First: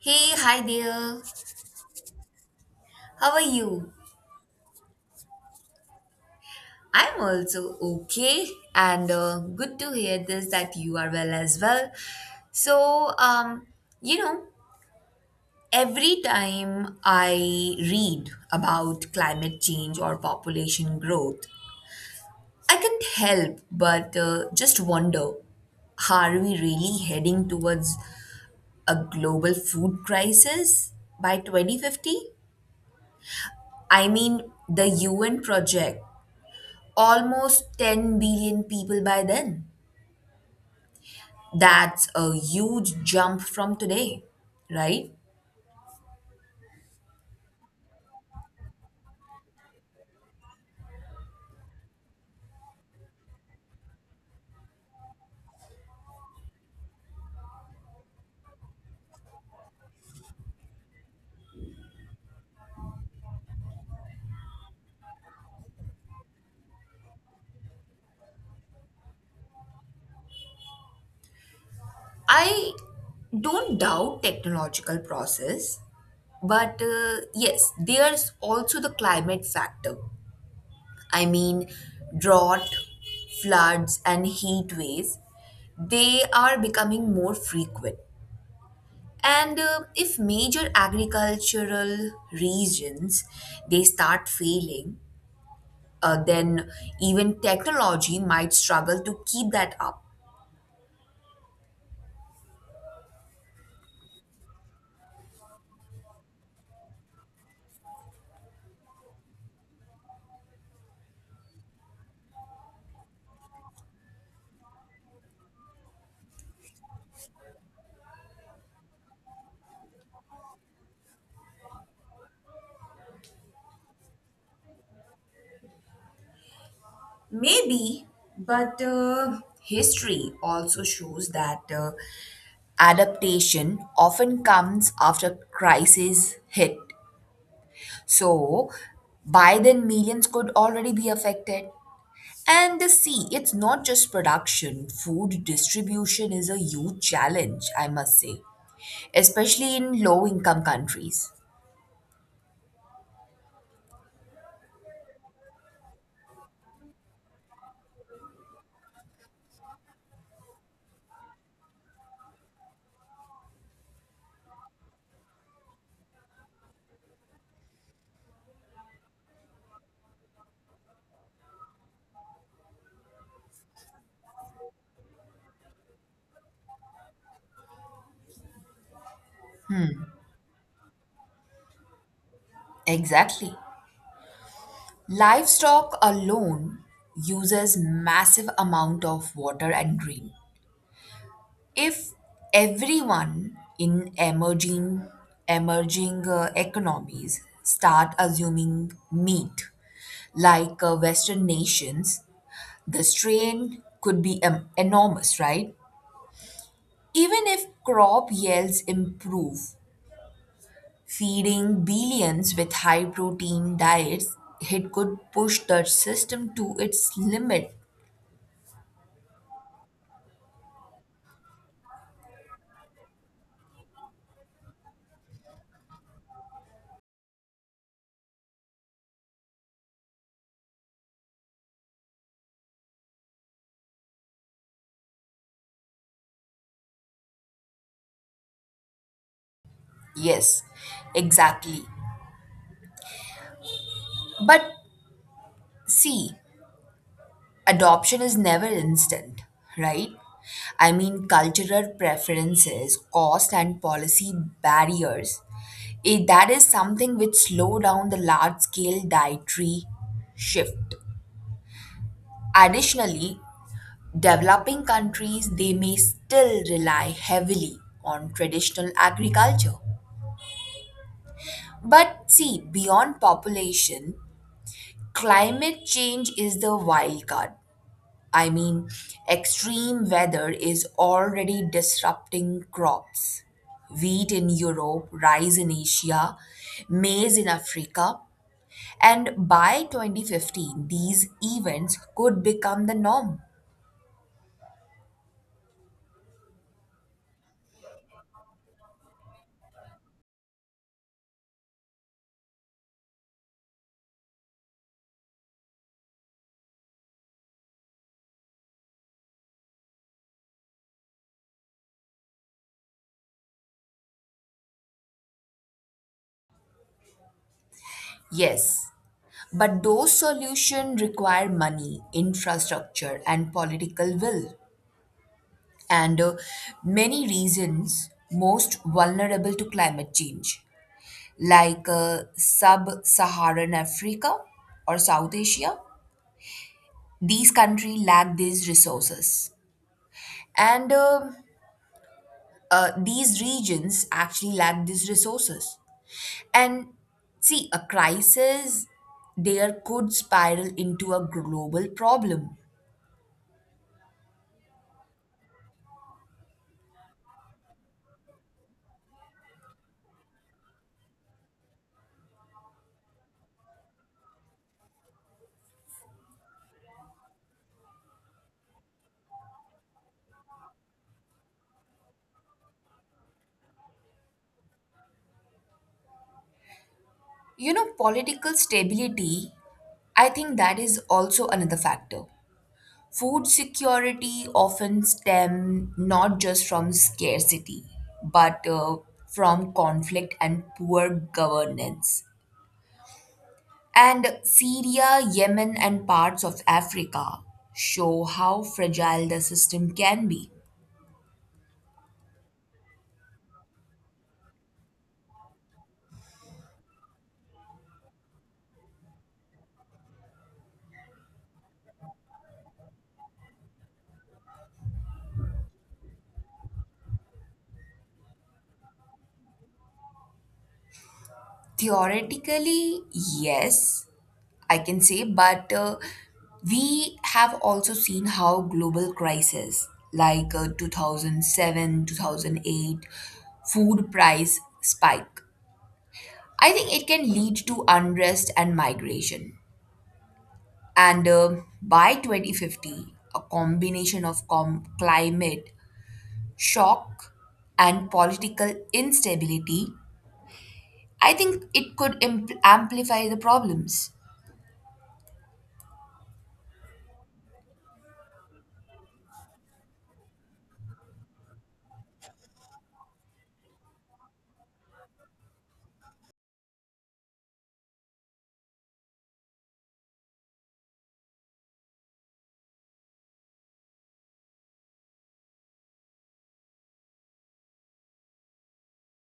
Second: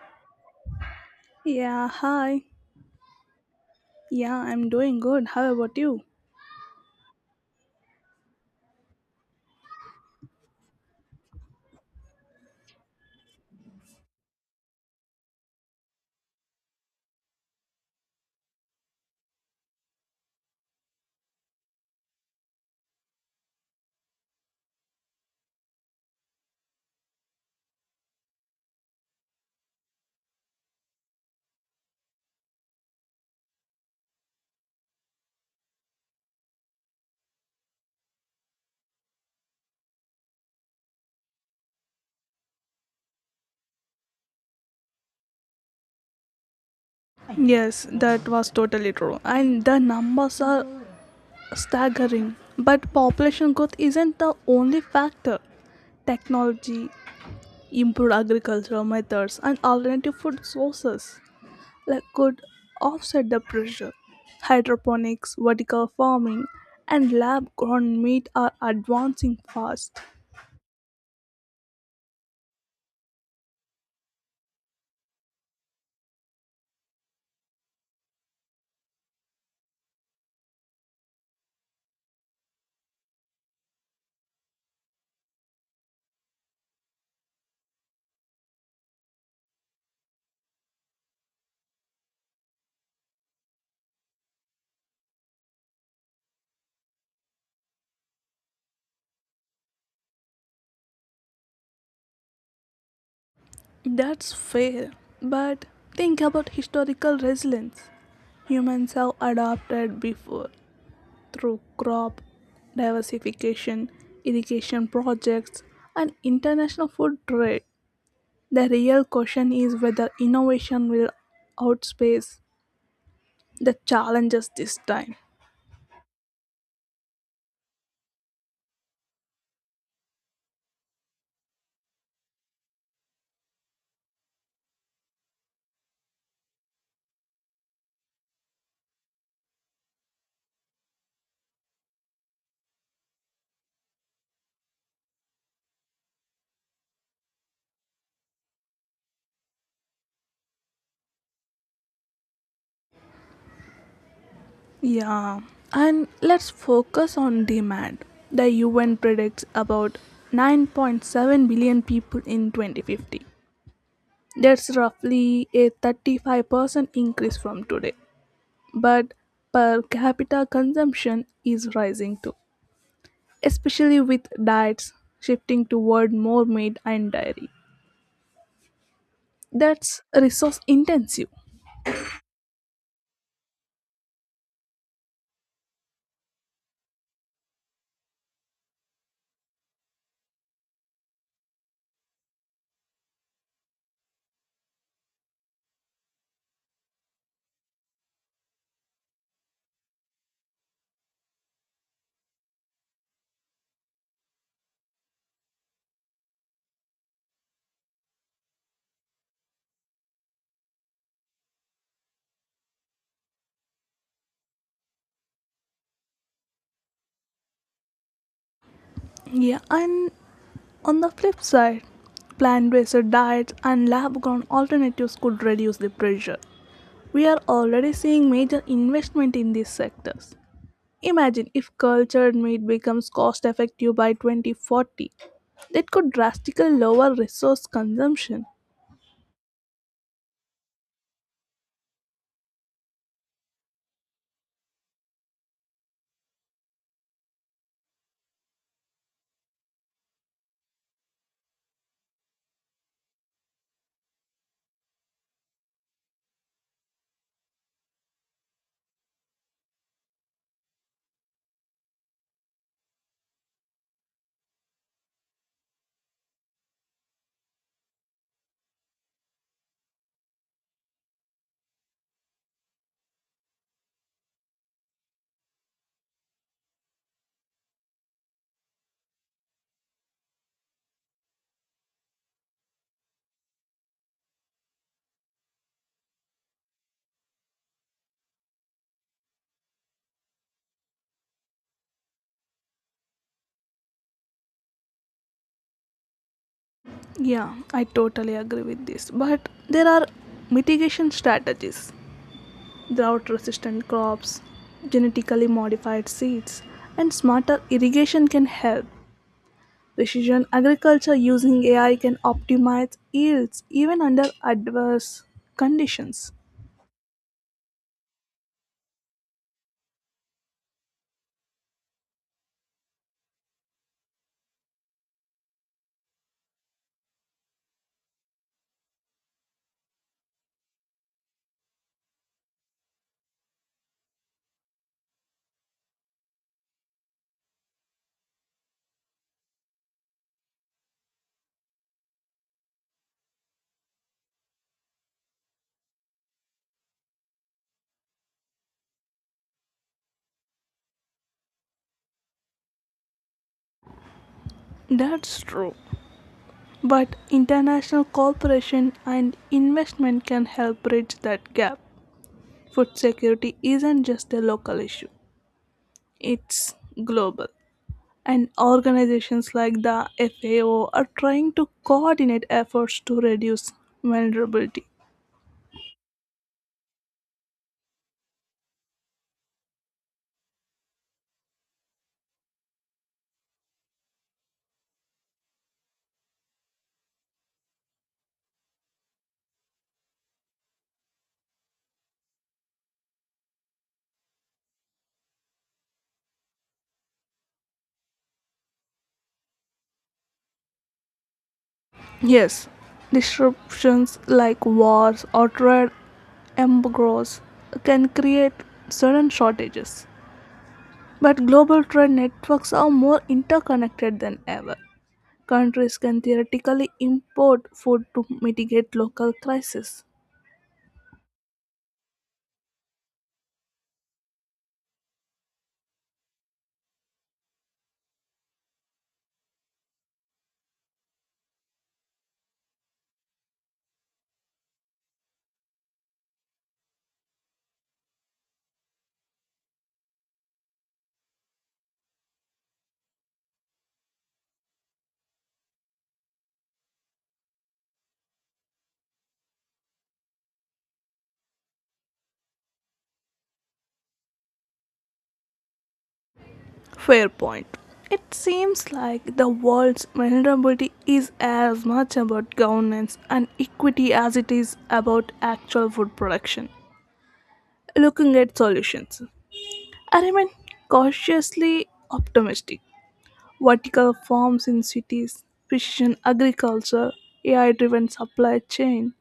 Hey, hi there. Yeah, hi. How are you? Yeah, I'm doing good. How about you? I'm also okay, and good to hear this that you are well as well. So, um, you know, every time I read about climate change or population growth, I can't help but just wonder, are we really heading towards a global food crisis by 2050? I mean, the UN project almost 10 billion people by then. That's a huge jump from today, right? Yes, that was totally true. And the numbers are staggering. But population growth isn't the only factor. Technology, improved agricultural methods, and alternative food sources like could offset the pressure. Hydroponics, vertical farming, and lab grown meat are advancing fast. I don't doubt technological process, but yes, there's also the climate factor. I mean, drought, floods, and heat waves, they are becoming more frequent. And if major agricultural regions they start failing, then even technology might struggle to keep that up. That's fair, but think about historical resilience. Humans have adapted before through crop diversification, irrigation projects, and international food trade. The real question is whether innovation will outpace the challenges this time. Maybe, but history also shows that adaptation often comes after crises hit. So, by then, millions could already be affected. And see, it's not just production, food distribution is a huge challenge, I must say, especially in low income countries. Yeah, and let's focus on demand. The UN predicts about 9.7 billion people in 2050. That's roughly a 35% increase from today, but per capita consumption is rising too, especially with diets shifting toward more meat and dairy. That's resource intensive. Exactly. Livestock alone uses massive amount of water and green. If everyone in emerging economies start assuming meat like western nations, the strain could be enormous, right? Even if crop yields improve, feeding billions with high protein diets, it could push the system to its limit. Yeah, and on the flip side, plant based diets and lab grown alternatives could reduce the pressure. We are already seeing major investment in these sectors. Imagine if cultured meat becomes cost effective by 2040. That could drastically lower resource consumption. Yes, exactly. But see, adoption is never instant, right? I mean, cultural preferences, cost, and policy barriers. Eh, that is something which slow down the large scale dietary shift. Additionally, developing countries they may still rely heavily on traditional agriculture. But see, beyond population, climate change is the wild card. I mean, extreme weather is already disrupting crops. Wheat in Europe, rice in Asia, maize in Africa, and by 2015, these events could become the norm. Yeah, I totally agree with this. But there are mitigation strategies: drought resistant crops, genetically modified seeds, and smarter irrigation can help. Precision agriculture using AI can optimize yields even under adverse conditions. Yes, but those solutions require money, infrastructure, and political will, and many reasons most vulnerable to climate change, like sub-Saharan Africa or South Asia. These countries lack these resources, and these regions actually lack these resources. And see, a crisis there could spiral into a global problem. That's true. But international cooperation and investment can help bridge that gap. Food security isn't just a local issue, it's global, and organizations like the FAO are trying to coordinate efforts to reduce vulnerability. You know, political stability. I think that is also another factor. Food security often stem not just from scarcity, but from conflict and poor governance. And Syria, Yemen, and parts of Africa show how fragile the system can be. Yes, disruptions like wars or trade embargoes can create sudden shortages. But global trade networks are more interconnected than ever. Countries can theoretically import food to mitigate local crises. Theoretically, yes, I can say, but we have also seen how global crises like 2007, 2008 food price spike, I think it can lead to unrest and migration. And by 2050, a combination of climate shock and political instability, I think it could amplify the problems. Fair point. It seems like the world's vulnerability is as much about governance and equity as it is about actual food production. Looking at solutions, I remain cautiously optimistic. Vertical farms in cities, precision agriculture, AI driven supply chain,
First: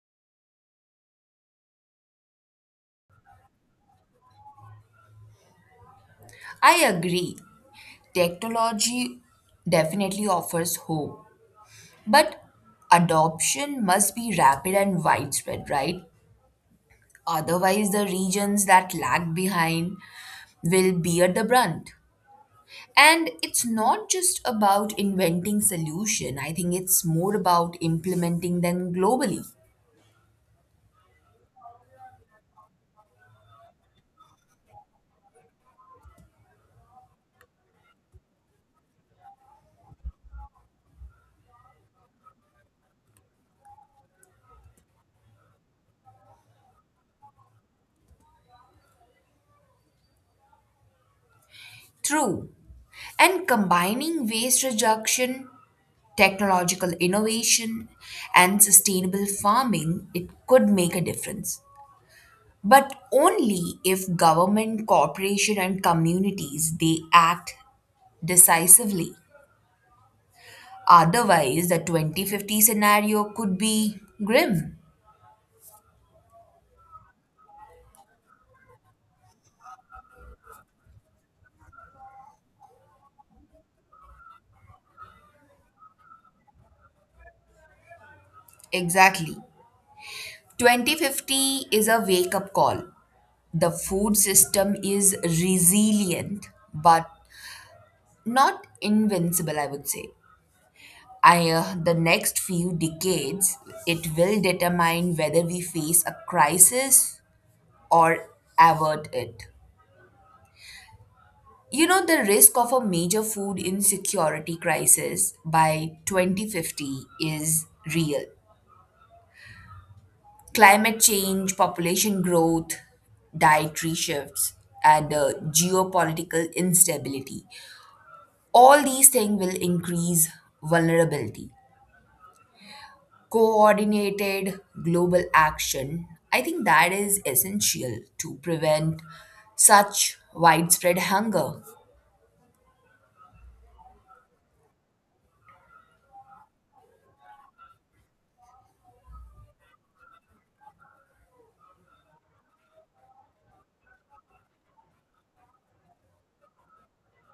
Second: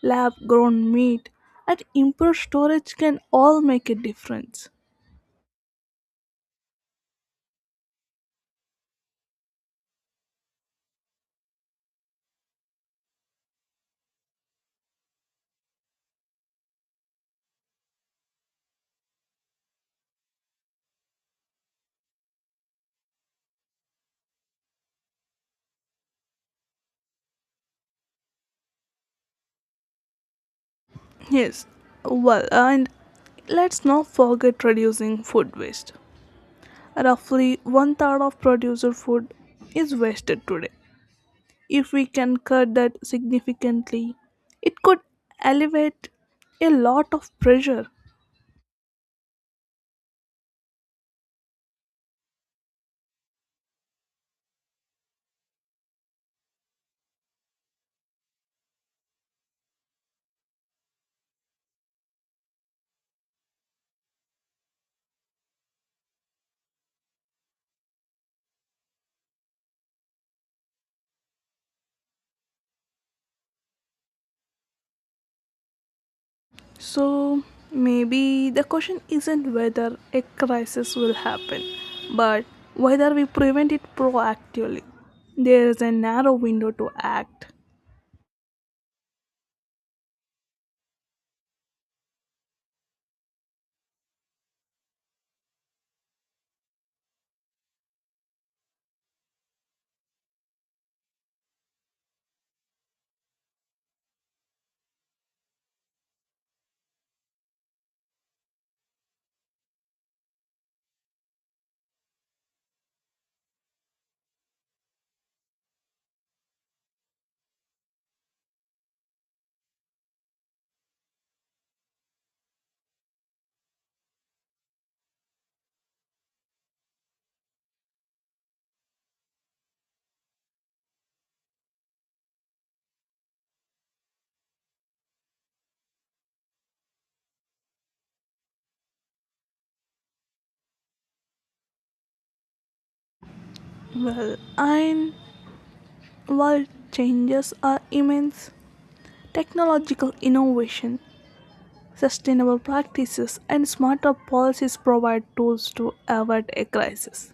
lab grown meat, and improved storage can all make a difference. I agree, technology definitely offers hope, but adoption must be rapid and widespread, right? Otherwise, the regions that lag behind will bear the brunt. And it's not just about inventing solution, I think it's more about implementing them globally. Yes, well, and let's not forget reducing food waste. Roughly one third of producer food is wasted today. If we can cut that significantly, it could alleviate a lot of pressure. True. And combining waste reduction, technological innovation, and sustainable farming, it could make a difference, but only if government corporation and communities they act decisively. Otherwise, the 2050 scenario could be grim. So maybe the question isn't whether a crisis will happen, but whether we prevent it proactively. There is a narrow window to act. Exactly. 2050 is a wake up call. The food system is resilient, but not invincible, I would say. The next few decades, it will determine whether we face a crisis or avert it. You know, the risk of a major food insecurity crisis by 2050 is real. Climate change, population growth, dietary shifts, and geopolitical instability. All these things will increase vulnerability. Coordinated global action, I think that is essential to prevent such widespread hunger. Well, and while changes are immense, technological innovation, sustainable practices, and smarter policies provide tools to avert a crisis.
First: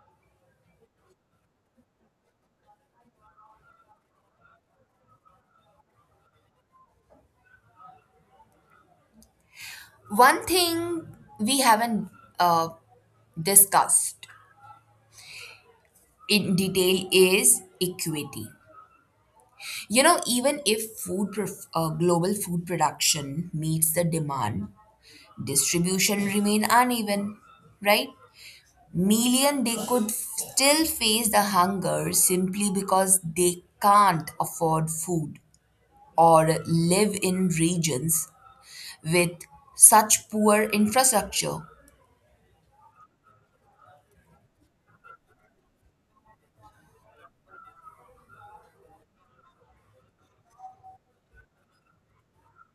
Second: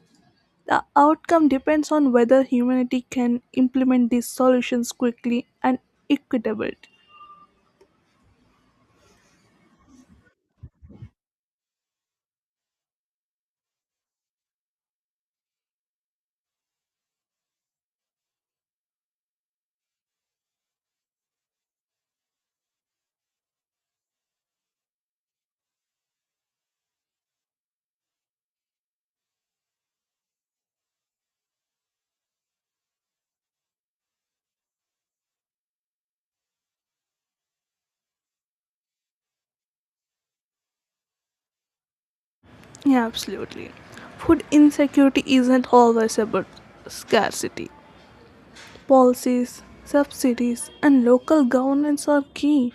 The outcome depends on whether humanity can implement these solutions quickly and equitably. One thing we haven't uh, discussed in detail is equity. You know, even if global food production meets the demand, distribution remain uneven, right? Million they could still face the hunger simply because they can't afford food or live in regions with such poor infrastructure. Yeah, absolutely. Food insecurity isn't always about scarcity. Policies, subsidies, and local governance are key.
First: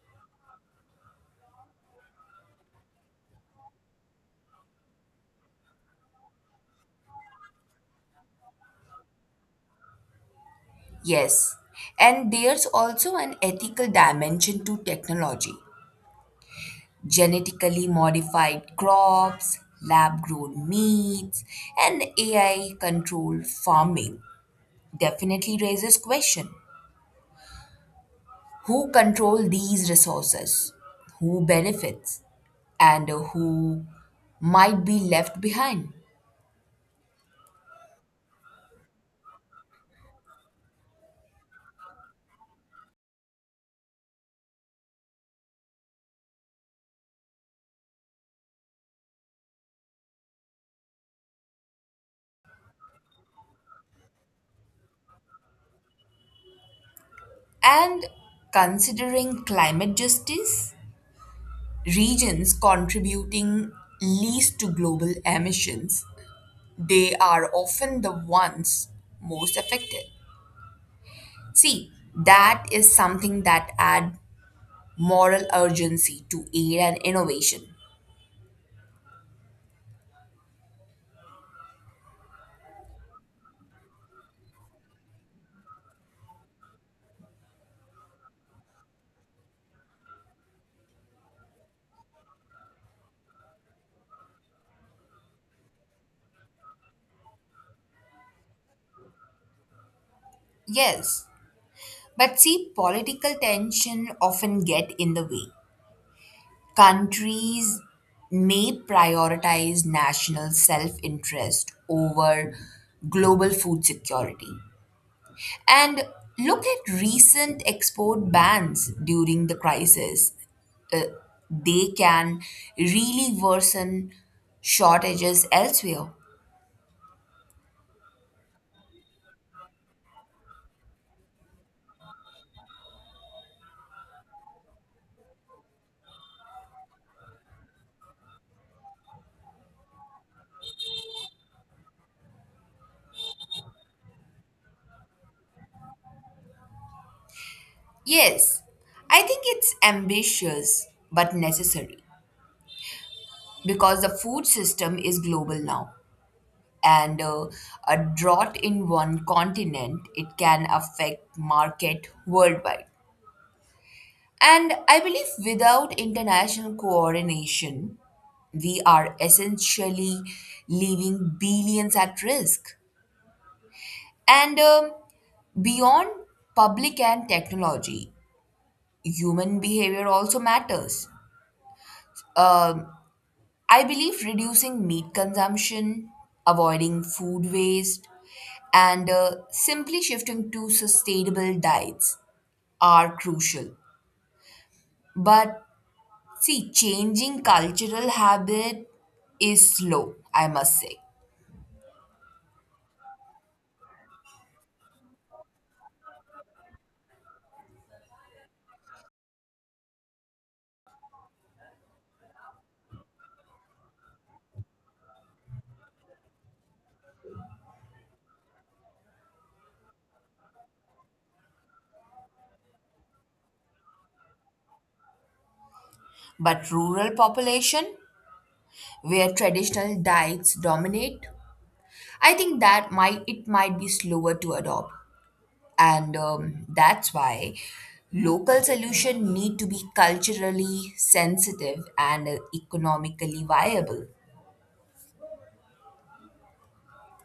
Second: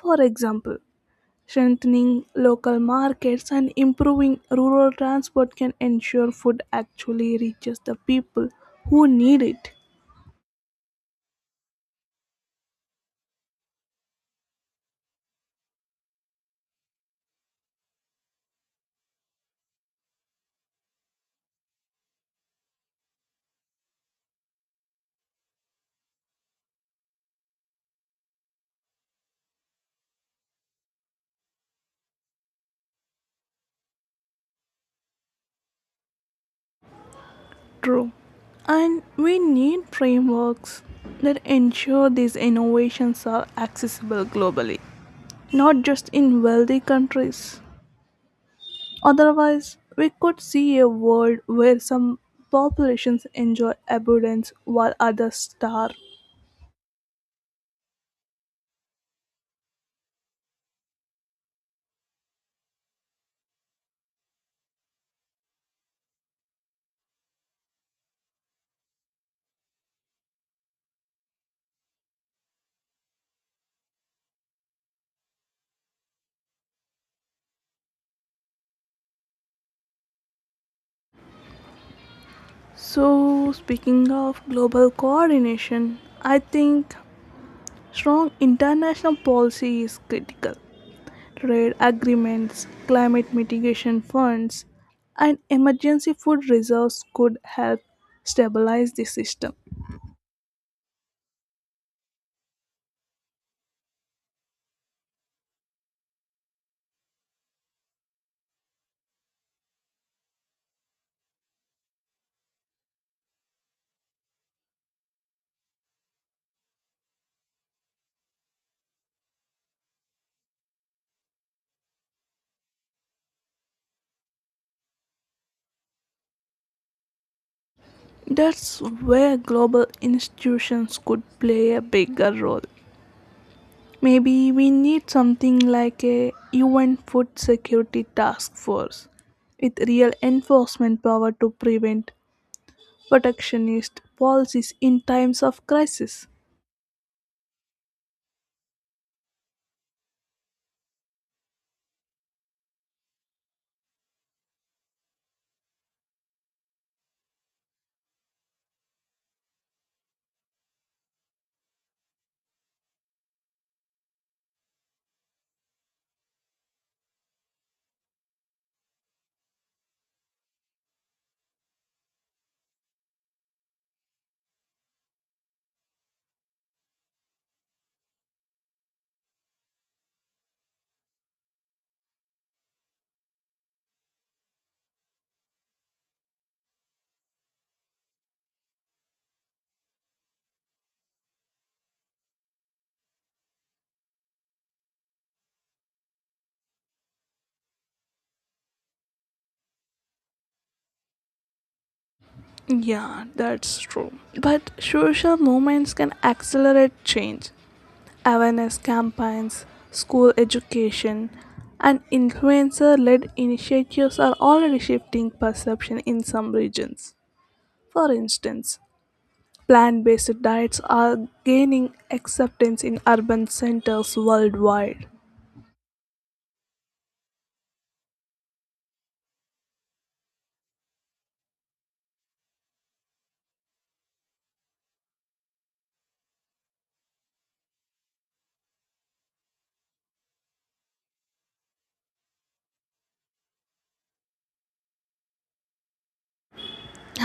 For example, strengthening local markets and improving rural transport can ensure food actually reaches the people who need it. Yes, and there's also an ethical dimension to technology. Genetically modified crops, lab grown meats, and AI controlled farming definitely raises question. Who control these resources? Who benefits? And who might be left behind? True. And we need frameworks that ensure these innovations are accessible globally, not just in wealthy countries. Otherwise, we could see a world where some populations enjoy abundance while others starve. And considering climate justice, regions contributing least to global emissions, they are often the ones most affected. See, that is something that add moral urgency to aid and innovation. So, speaking of global coordination, I think strong international policy is critical. Trade agreements, climate mitigation funds, and emergency food reserves could help stabilize the system. Yes, but see, political tension often get in the way. Countries may prioritize national self-interest over global food security. And look at recent export bans during the crisis. Uh, they can really worsen shortages elsewhere. That's where global institutions could play a bigger role. Maybe we need something like a UN Food Security Task Force with real enforcement power to prevent protectionist policies in times of crisis. Yes, I think it's ambitious but necessary because the food system is global now, and a drought in one continent it can affect market worldwide. And I believe without international coordination, we are essentially leaving billions at risk. And beyond public and technology, human behavior also matters. Um I believe reducing meat consumption, avoiding food waste, and simply shifting to sustainable diets are crucial. But see, changing cultural habit is slow, I must say. Yeah, that's true. But social movements can accelerate change. Awareness campaigns, school education, and influencer led initiatives are already shifting perception in some regions. For instance, plant based diets are gaining acceptance in urban centers worldwide. But rural population, where traditional diets dominate, I think that might it might be slower to adopt. And that's why local solutions need to be culturally sensitive and economically viable.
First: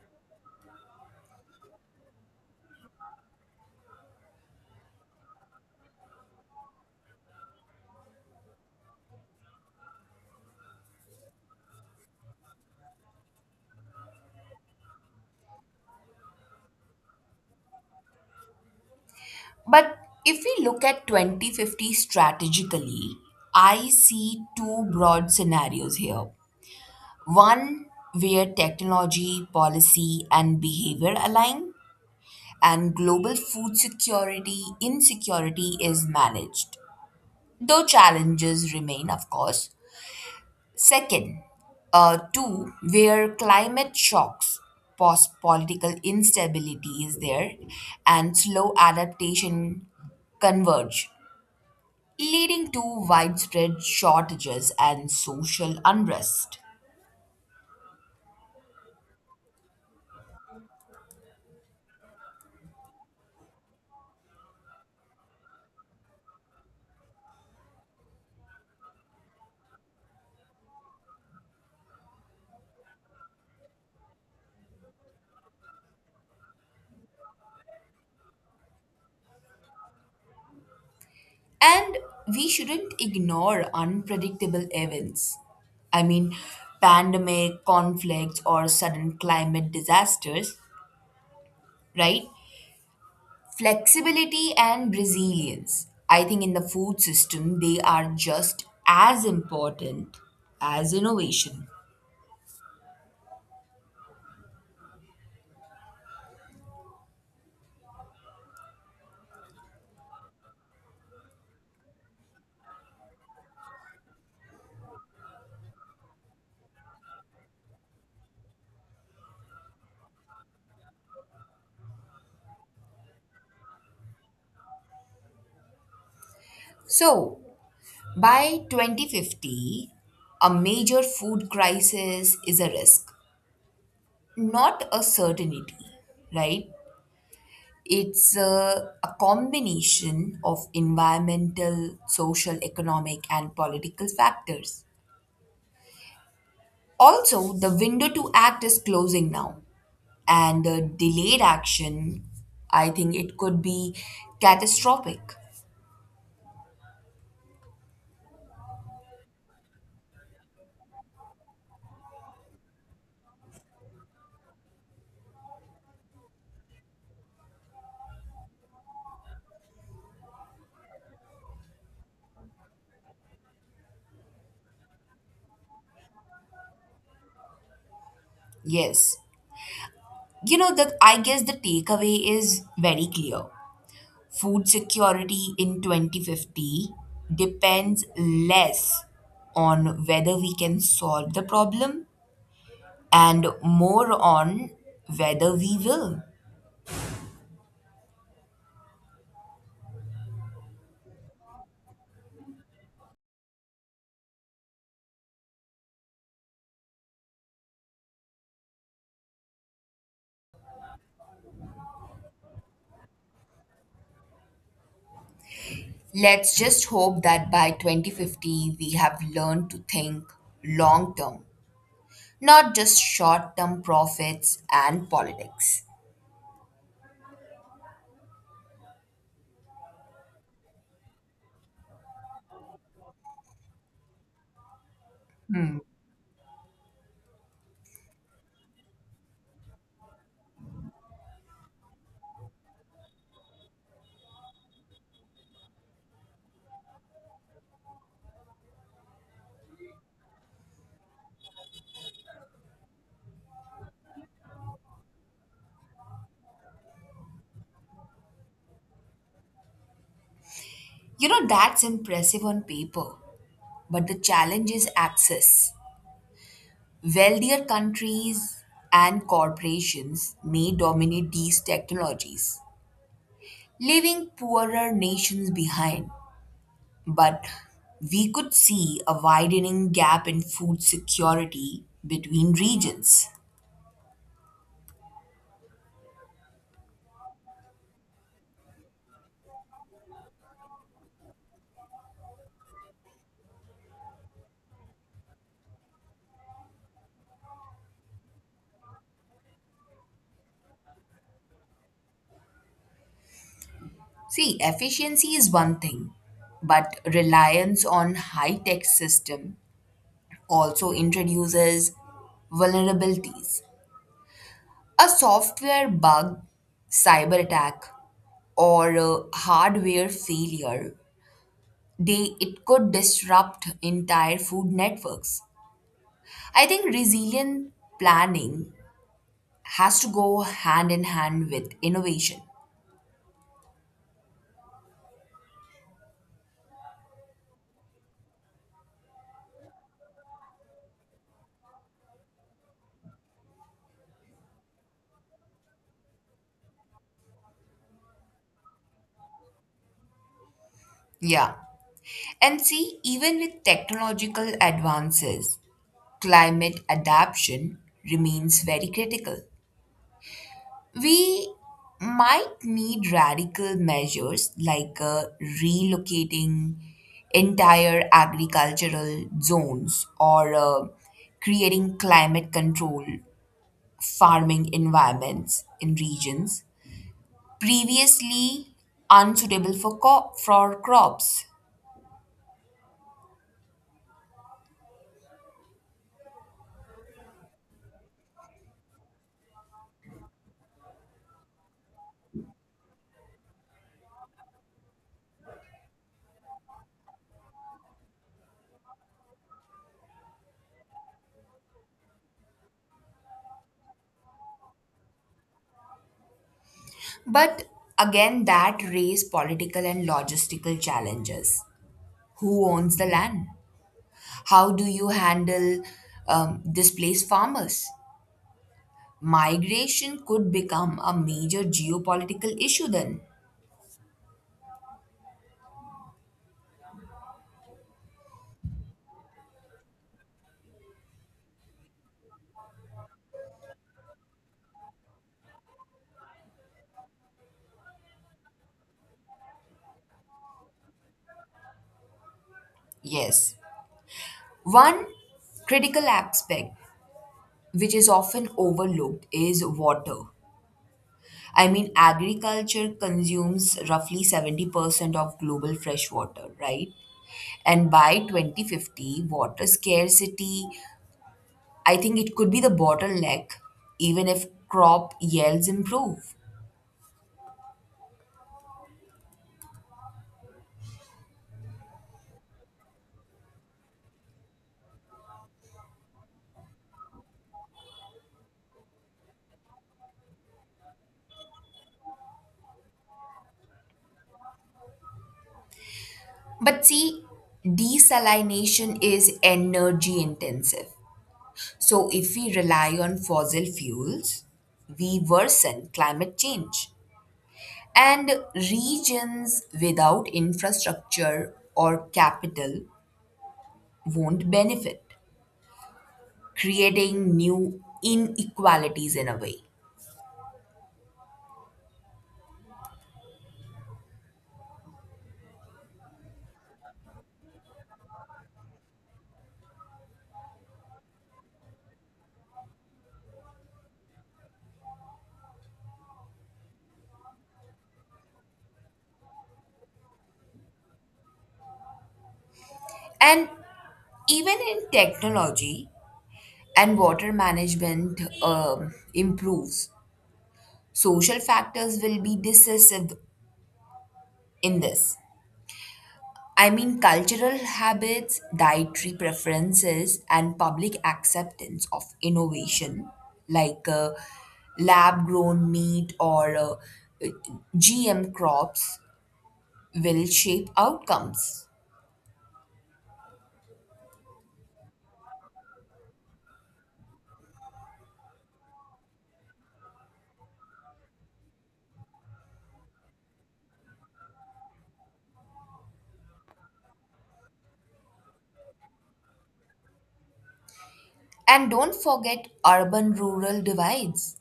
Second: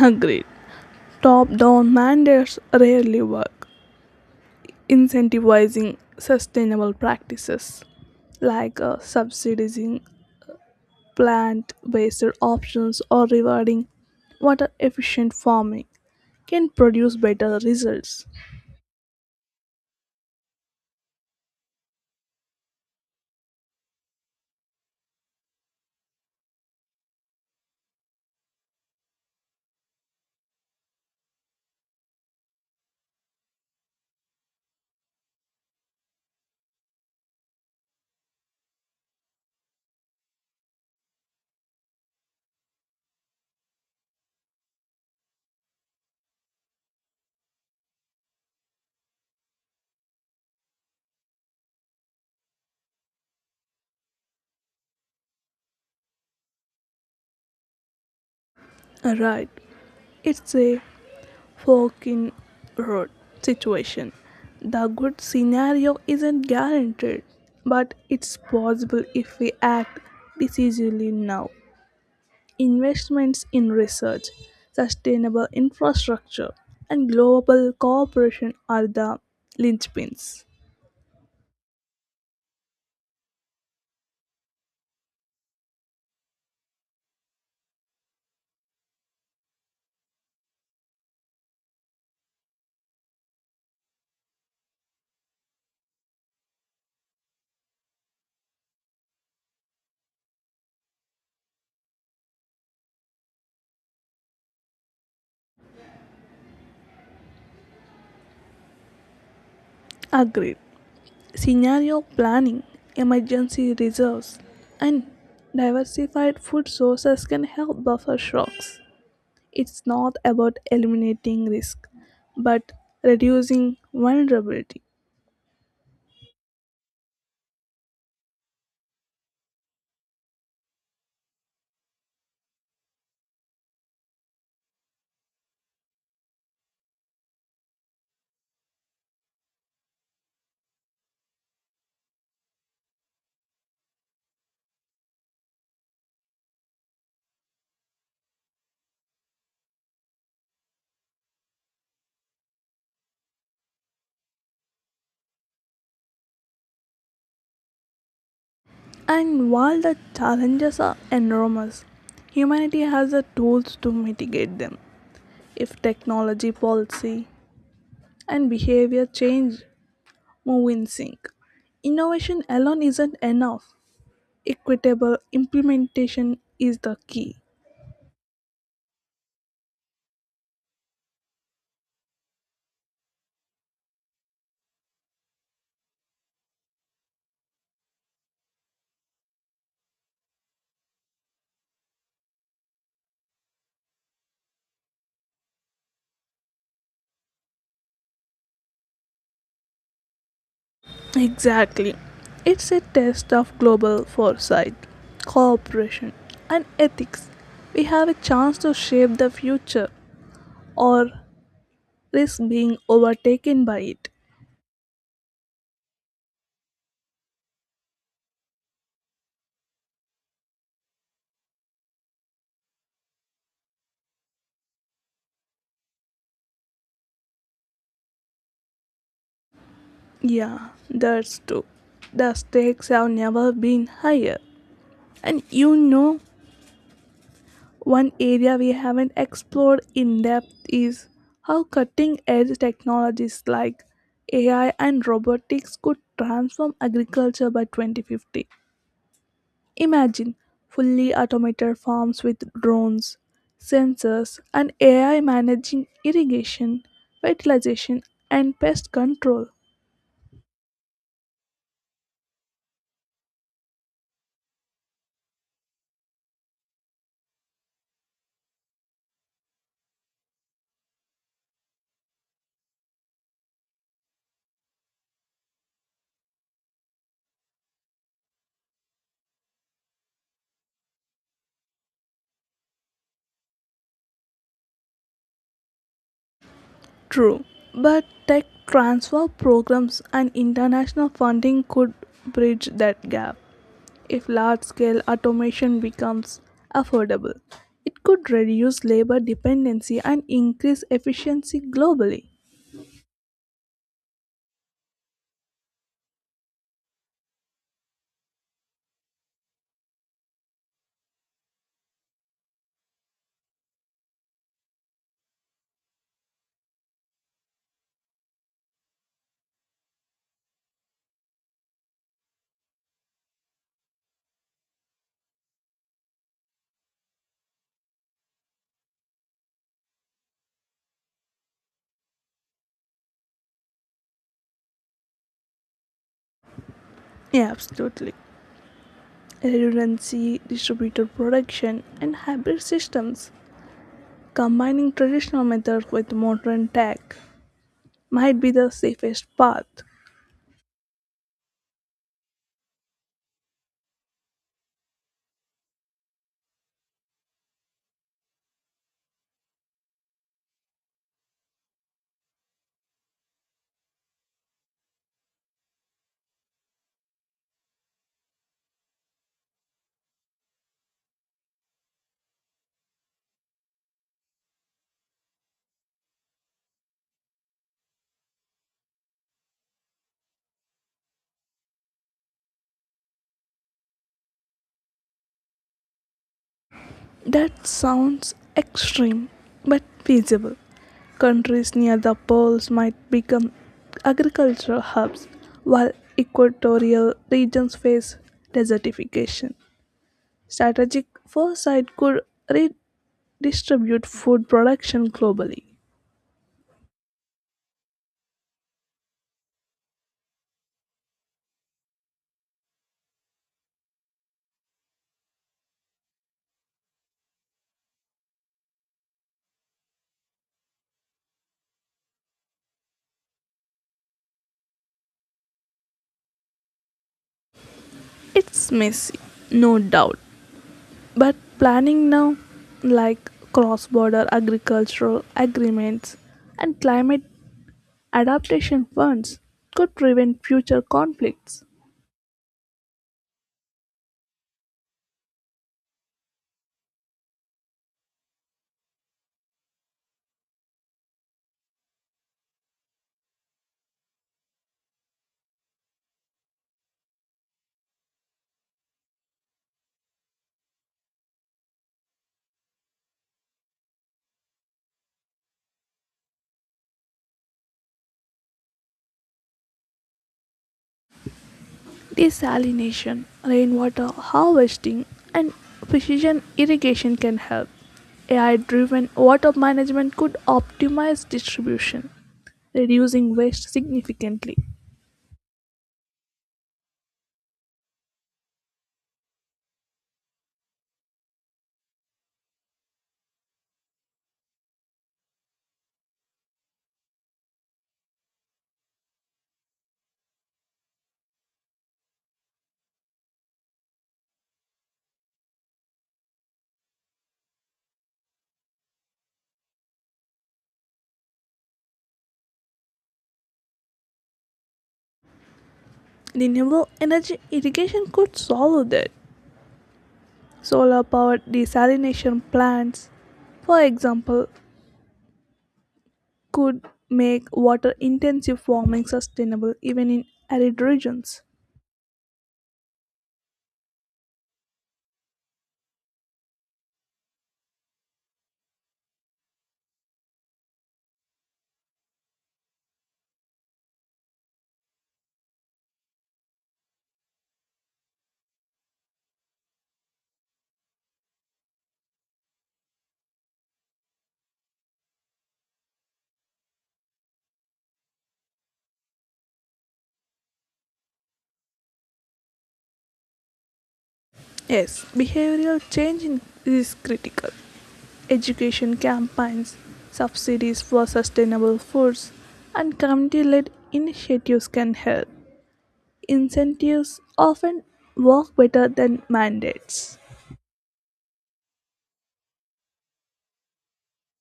Agreed. Top down mandates rarely work. Incentivizing sustainable practices like subsidizing plant-based options or rewarding water efficient farming can produce better results. But if we look at 2050 strategically, I see two broad scenarios here. One, where technology policy and behavior align, and global food security insecurity is managed, though challenges remain of course. Second, two, where climate shocks, post political instability is there, and slow adaptation converge, leading to widespread shortages and social unrest. Right, it's a fork in road situation. The good scenario isn't guaranteed, but it's possible if we act decisively now. Investments in research, sustainable infrastructure, and global cooperation are the linchpins. And we shouldn't ignore unpredictable events. I mean, pandemic, conflicts, or sudden climate disasters, right? Flexibility and resilience. I think in the food system, they are just as important as innovation. Agreed. Scenario planning, emergency reserves, and diversified food sources can help buffer shocks. It's not about eliminating risk, but reducing vulnerability. So, by 2050, a major food crisis is a risk, not a certainty, right? It's a combination of environmental, social, economic, and political factors. Also, the window to act is closing now, and the delayed action, I think it could be catastrophic. And while the challenges are enormous, humanity has the tools to mitigate them if technology, policy, and behavior change move in sync. Innovation alone isn't enough. Equitable implementation is the key. Yes. You know, the I guess the takeaway is very clear. Food security in 2050 depends less on whether we can solve the problem and more on whether we will. Exactly. It's a test of global foresight, cooperation, and ethics. We have a chance to shape the future or risk being overtaken by it. Let's just hope that by 2050 we have learned to think long term, not just short term profits and politics. Yeah, that's true. The stakes have never been higher. And you know, one area we haven't explored in depth is how cutting edge technologies like AI and robotics could transform agriculture by 2050. Imagine fully automated farms with drones, sensors, and AI managing irrigation, fertilization, and pest control. You know, that's impressive on paper, but the challenge is access. Wealthier countries and corporations may dominate these technologies, leaving poorer nations behind. But we could see a widening gap in food security between regions. True, but tech transfer programs and international funding could bridge that gap. If large scale automation becomes affordable, it could reduce labor dependency and increase efficiency globally. See, efficiency is one thing, but reliance on high tech system also introduces vulnerabilities. A software bug, cyber attack, or a hardware failure, they it could disrupt entire food networks. I think resilient planning has to go hand in hand with innovation. Yeah, absolutely. Redundancy, distributed production, and hybrid systems, combining traditional methods with modern tech, might be the safest path. Yeah. And see, even with technological advances, climate adaptation remains very critical. We might need radical measures like relocating entire agricultural zones or creating climate control farming environments in regions previously unsuitable for, for crops. That sounds extreme but feasible. Countries near the poles might become agricultural hubs, while equatorial regions face desertification. Strategic foresight could redistribute food production globally. But again, that raised political and logistical challenges. Who owns the land? How do you handle displaced farmers? Migration could become a major geopolitical issue then. It's messy, no doubt, but planning now, like cross border agricultural agreements and climate adaptation funds, could prevent future conflicts. Yes. One critical aspect which is often overlooked is water. I mean, agriculture consumes roughly 70% of global fresh water, right? And by 2050, water scarcity, I think it could be the bottleneck, even if crop yields improve. Desalination, rainwater harvesting, and precision irrigation can help. AI driven water management could optimize distribution, reducing waste significantly. But see, desalination is energy intensive. So, if we rely on fossil fuels, we worsen climate change. And regions without infrastructure or capital won't benefit, creating new inequalities in a way. Renewable energy irrigation could solve that. Solar powered desalination plants, for example, could make water intensive farming sustainable even in arid regions. And even in technology and water management improves, social factors will be decisive in this. I mean, cultural habits, dietary preferences, and public acceptance of innovation, like lab grown meat or GM crops, will shape outcomes. Yes, behavioral change is critical. Education campaigns, subsidies for sustainable foods, and community led initiatives can help. Incentives often work better than mandates. And don't forget urban rural divides.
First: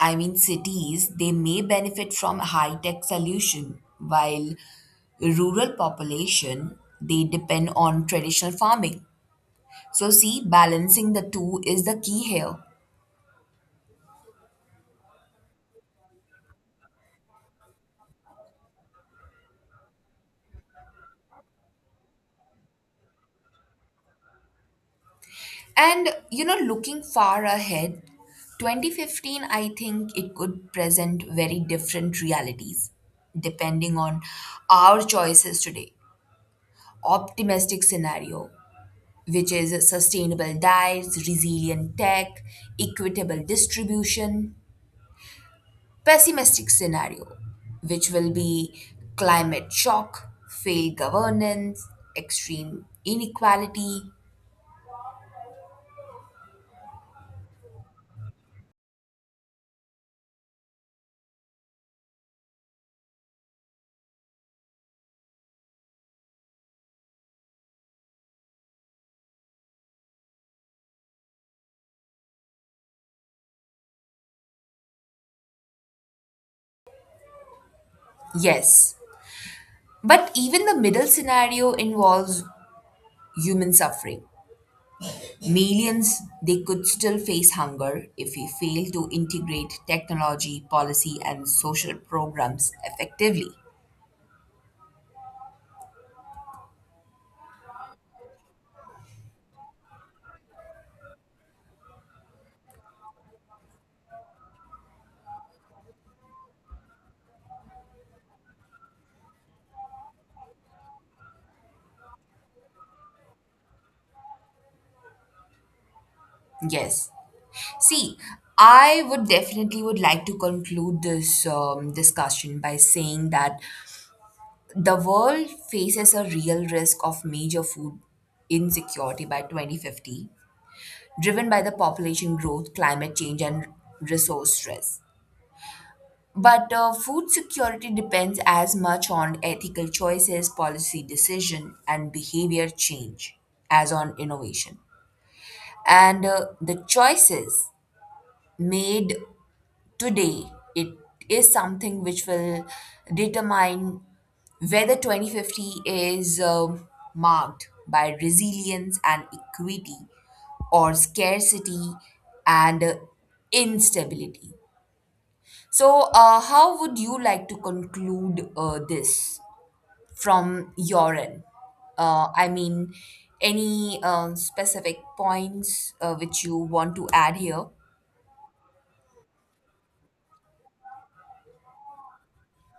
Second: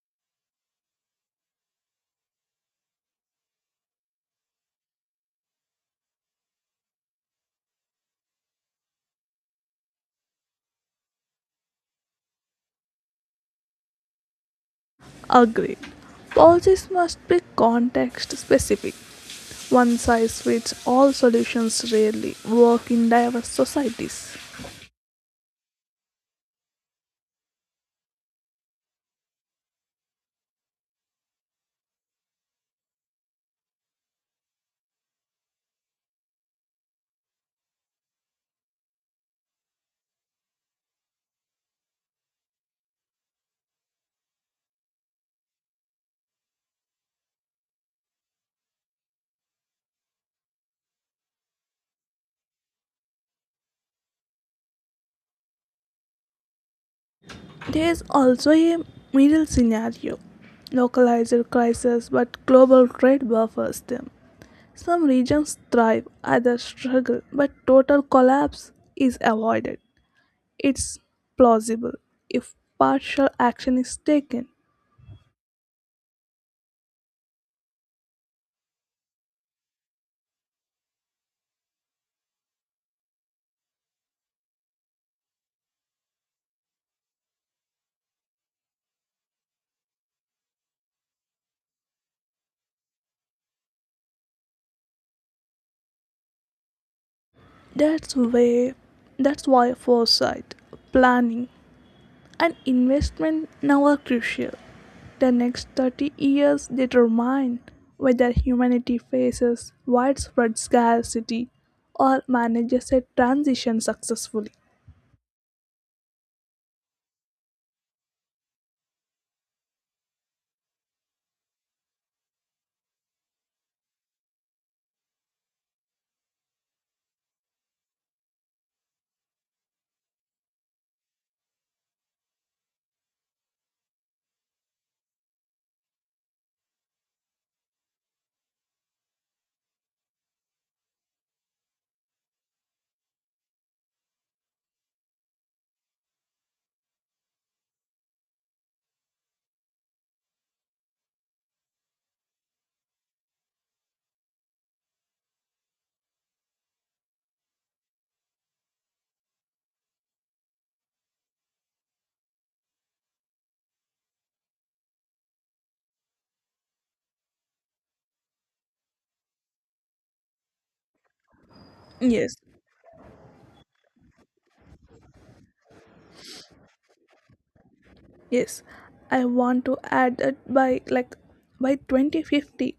I mean, cities, they may benefit from high tech solution, while rural population, they depend on traditional farming. So, see, balancing the two is the key here. Agreed. Policies must be context specific. One size fits all solutions rarely work in diverse societies. And, you know, looking far ahead, 2015, I think it could present very different realities depending on our choices today. Optimistic scenario, which is sustainable diets, resilient tech, equitable distribution. Pessimistic scenario, which will be climate shock, failed governance, extreme inequality. There is also a middle scenario: localized crises, but global trade buffers them. Some regions thrive, others struggle, but total collapse is avoided. It's plausible if partial action is taken. Yes, but even the middle scenario involves human suffering. Millions, they could still face hunger if we fail to integrate technology, policy, and social programs effectively. That's why, that's why foresight, planning, and investment now are crucial. The next 30 years determine whether humanity faces widespread scarcity or manages a transition successfully. Yes. See, I would definitely would like to conclude this discussion by saying that the world faces a real risk of major food insecurity by 2050, driven by the population growth, climate change, and resource stress. But food security depends as much on ethical choices, policy decision, and behavior change as on innovation. And the choices made today, it is something which will determine whether 2050 is marked by resilience and equity or scarcity and instability. So, how would you like to conclude this from your end? Yes, I mean, any specific points which you want to add here? yes. I want to add that by 2050,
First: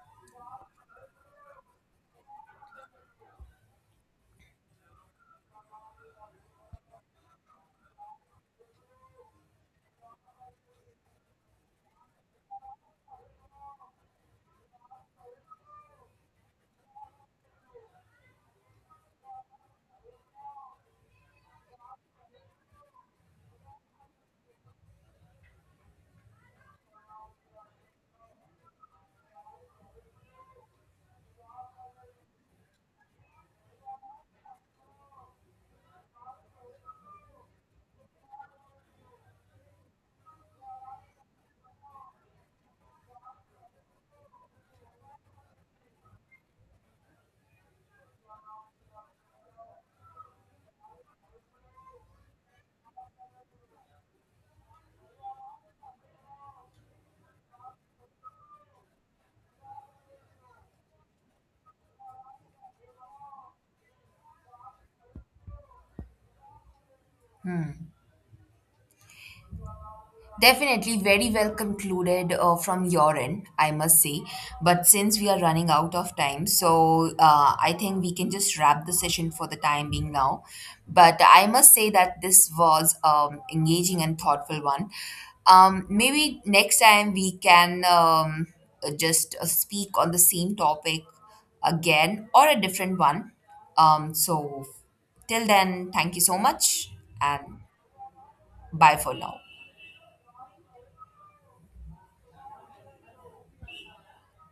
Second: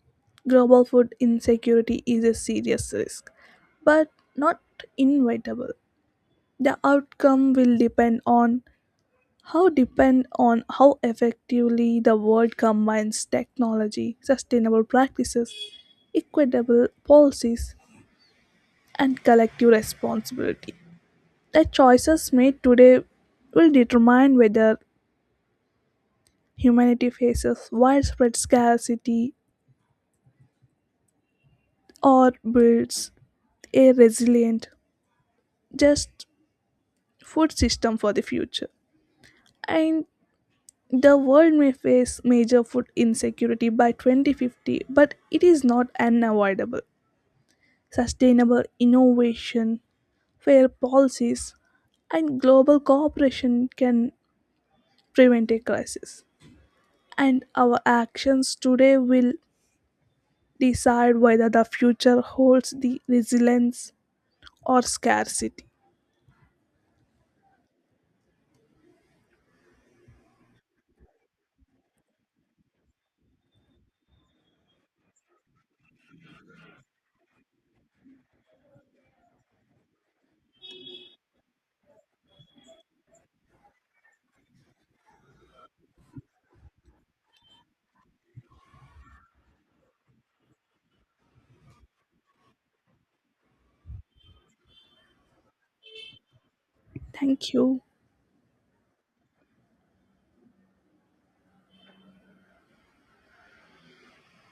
global food insecurity is a serious risk, but not inevitable. The outcome will depend on how effectively the world combines technology, sustainable practices, equitable policies, and collective responsibility. The choices made today will determine whether humanity faces widespread scarcity or builds a resilient, just food system for the future. And the world may face major food insecurity by 2050, but it is not unavoidable. Sustainable innovation, fair policies, and global cooperation can prevent a crisis. And our actions today will decide whether the future holds the resilience or scarcity. Definitely very well concluded from your end, I must say. But since we are running out of time, so I think we can just wrap the session for the time being now. But I must say that this was engaging and thoughtful one. Maybe next time we can just speak on the same topic again or a different one. So till then, thank you so much Thank and you. bye for now.